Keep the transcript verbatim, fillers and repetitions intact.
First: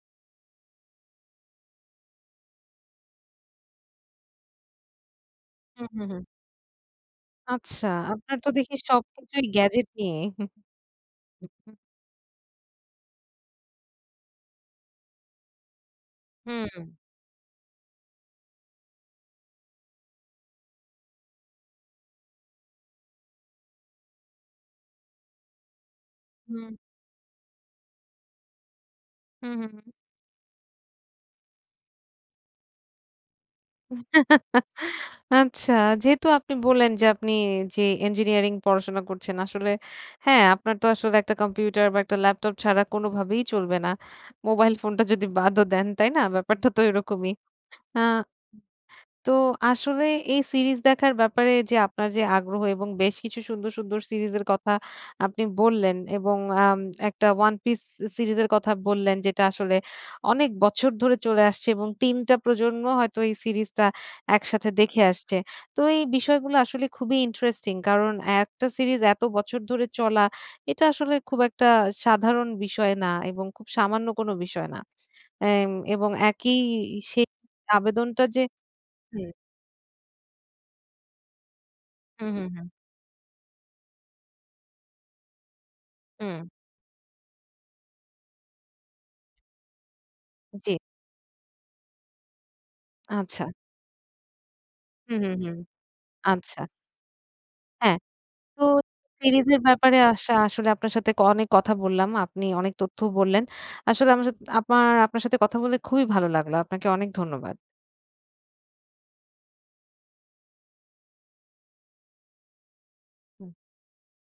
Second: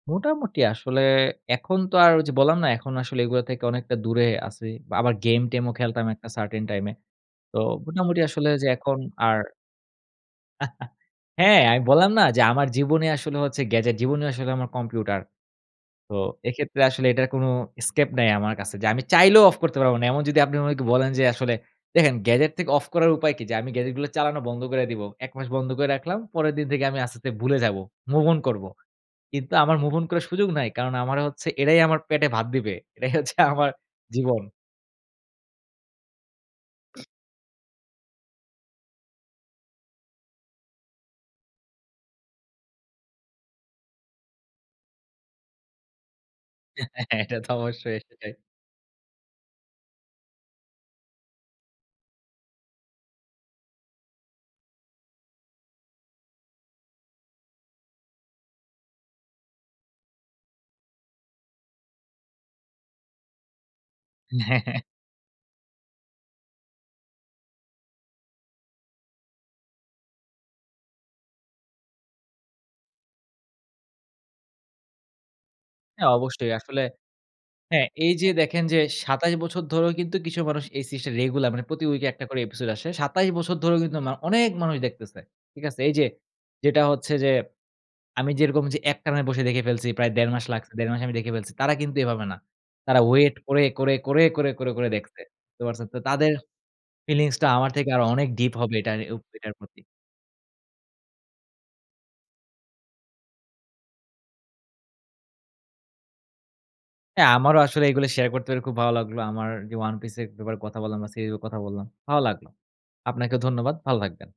মোটামুটি আসলে এখন তো আর ওই যে বললাম না? এখন আসলে এগুলো থেকে অনেকটা দূরে আছি। বা আবার গেম টেমও হু, হু, খেলতাম হু। একটা certain time এ। তো আচ্ছা মোটামুটি আপনার আসলে তো যে দেখি এখন আর সবকিছুই গ্যাজেট নিয়ে। হু, হ্যাঁ, হু। আমি বললাম না? যে আমার জীবনই আসলে হচ্ছে গ্যাজেট, জীবনই আসলে আমার কম্পিউটার। তো এক্ষেত্রে হুম। আসলে এটার কোন escape নাই আমার কাছে। যে আমি চাইলেও অফ করতে পারব না। এমন যদি আপনি আমাকে বলেন যে আসলে দেখেন গ্যাজেট থেকে অফ করার উপায় কি? যে আমি গ্যাজেট গুলো চালানো বন্ধ কইরা দিবো। এক মাস বন্ধ করে রাখলাম, পরের দিন হুম। থেকে আমি আস্তে, আস্তে ভুলে যাব। মুভ অন করব। হু, কিন্তু হু, আমার হু। মুভ অন করার সুযোগ নাই। কারণ আমারে হচ্ছে এরাই আমার পেটে ভাত দিবে। এরাই হচ্ছে আমার জীবন। আচ্ছা। যেহেতু আপনি বললেন যে আপনি জি ইঞ্জিনিয়ারিং পড়াশোনা করছেন। আসলে হ্যাঁ, আপনার তো আসলে একটা কম্পিউটার বা একটা ল্যাপটপ ছাড়া কোনভাবেই চলবে না। মোবাইল ফোনটা যদি বাদও দেন। তাই না? ব্যাপারটা তো এরকমই। এটা তো অবশ্যই আ সেটাই। তো আসলে এই সিরিজ দেখার ব্যাপারে যে আপনার যে আগ্রহ এবং বেশ কিছু সুন্দর, সুন্দর সিরিজ এর কথা আপনি বললেন। এবং আম একটা One Piece সিরিজ এর কথা বললেন, যেটা আসলে অনেক বছর ধরে চলে আসছে। এবং তিন টা প্রজন্ম হয়তো এই সিরিজ টা হ্যাঁ, একসাথে হ্যাঁ। দেখে আসছে। তো এই বিষয়গুলো আসলে খুবই ইন্টারেস্টিং। কারণ এ একটা সিরিজ এত বছর ধরে চলা, এটা আসলে খুব একটা সাধারণ বিষয় না এবং খুব সামান্য কোন বিষয় না। অ্যা এবং হ্যাঁ অবশ্যই একই আসলে সেই হ্যাঁ এই আবেদনটা যে যে দেখেন যে হুম। সাতাশ বছর ধরেও কিন্তু কিছু মানুষ এই সিজ টা রেগুলার মানে প্রতি উইকে হু, একটা করে হু, episode হু। আসে। সাতাশ বছর ধরেও কিন্তু মা অনেক মানুষ দেখতেছে, ঠিক আছে? এই যে হুম। যেটা হচ্ছে যে আমি যেরকম যে একটানে বসে দেখে ফেলছি প্রায় দেড় মাস লাগছে, জ্বী। দেড় মাসে আমি দেখে ফেলছি, তারা কিন্তু এভাবে না। তারা ওয়েট আচ্ছা। করে, করে, করে, করে, করে, করে হু, দেখছে। হু, হু। তে পারছেন? তো তাদের আচ্ছা। ফিলিংস টা আমার থেকে হ্যাঁ। আরো অনেক ডিপ তো হবে এটা উ সিরিজ এটার এর প্রতি। ব্যাপারে আসা আসলে আপনার সাথে ক অনেক কথা বললাম, আপনি অনেক তথ্য বললেন। আসলে আমার সাথ আপার আপনার সাথে কথা বলে খুবই ভালো লাগলো। আপনাকে অনেক হ্যাঁ ধন্যবাদ। আমারও আসলে এগুলো শেয়ার করতে পেরে খুব ভালো লাগলো। আমার যে 'One Piece' এর ব্যাপারে কথা বললাম বা সিরিজ অ কথা বললাম, ভালো লাগলো। আপনাকেও হুম। ধন্যবাদ ভালো থাকবেন।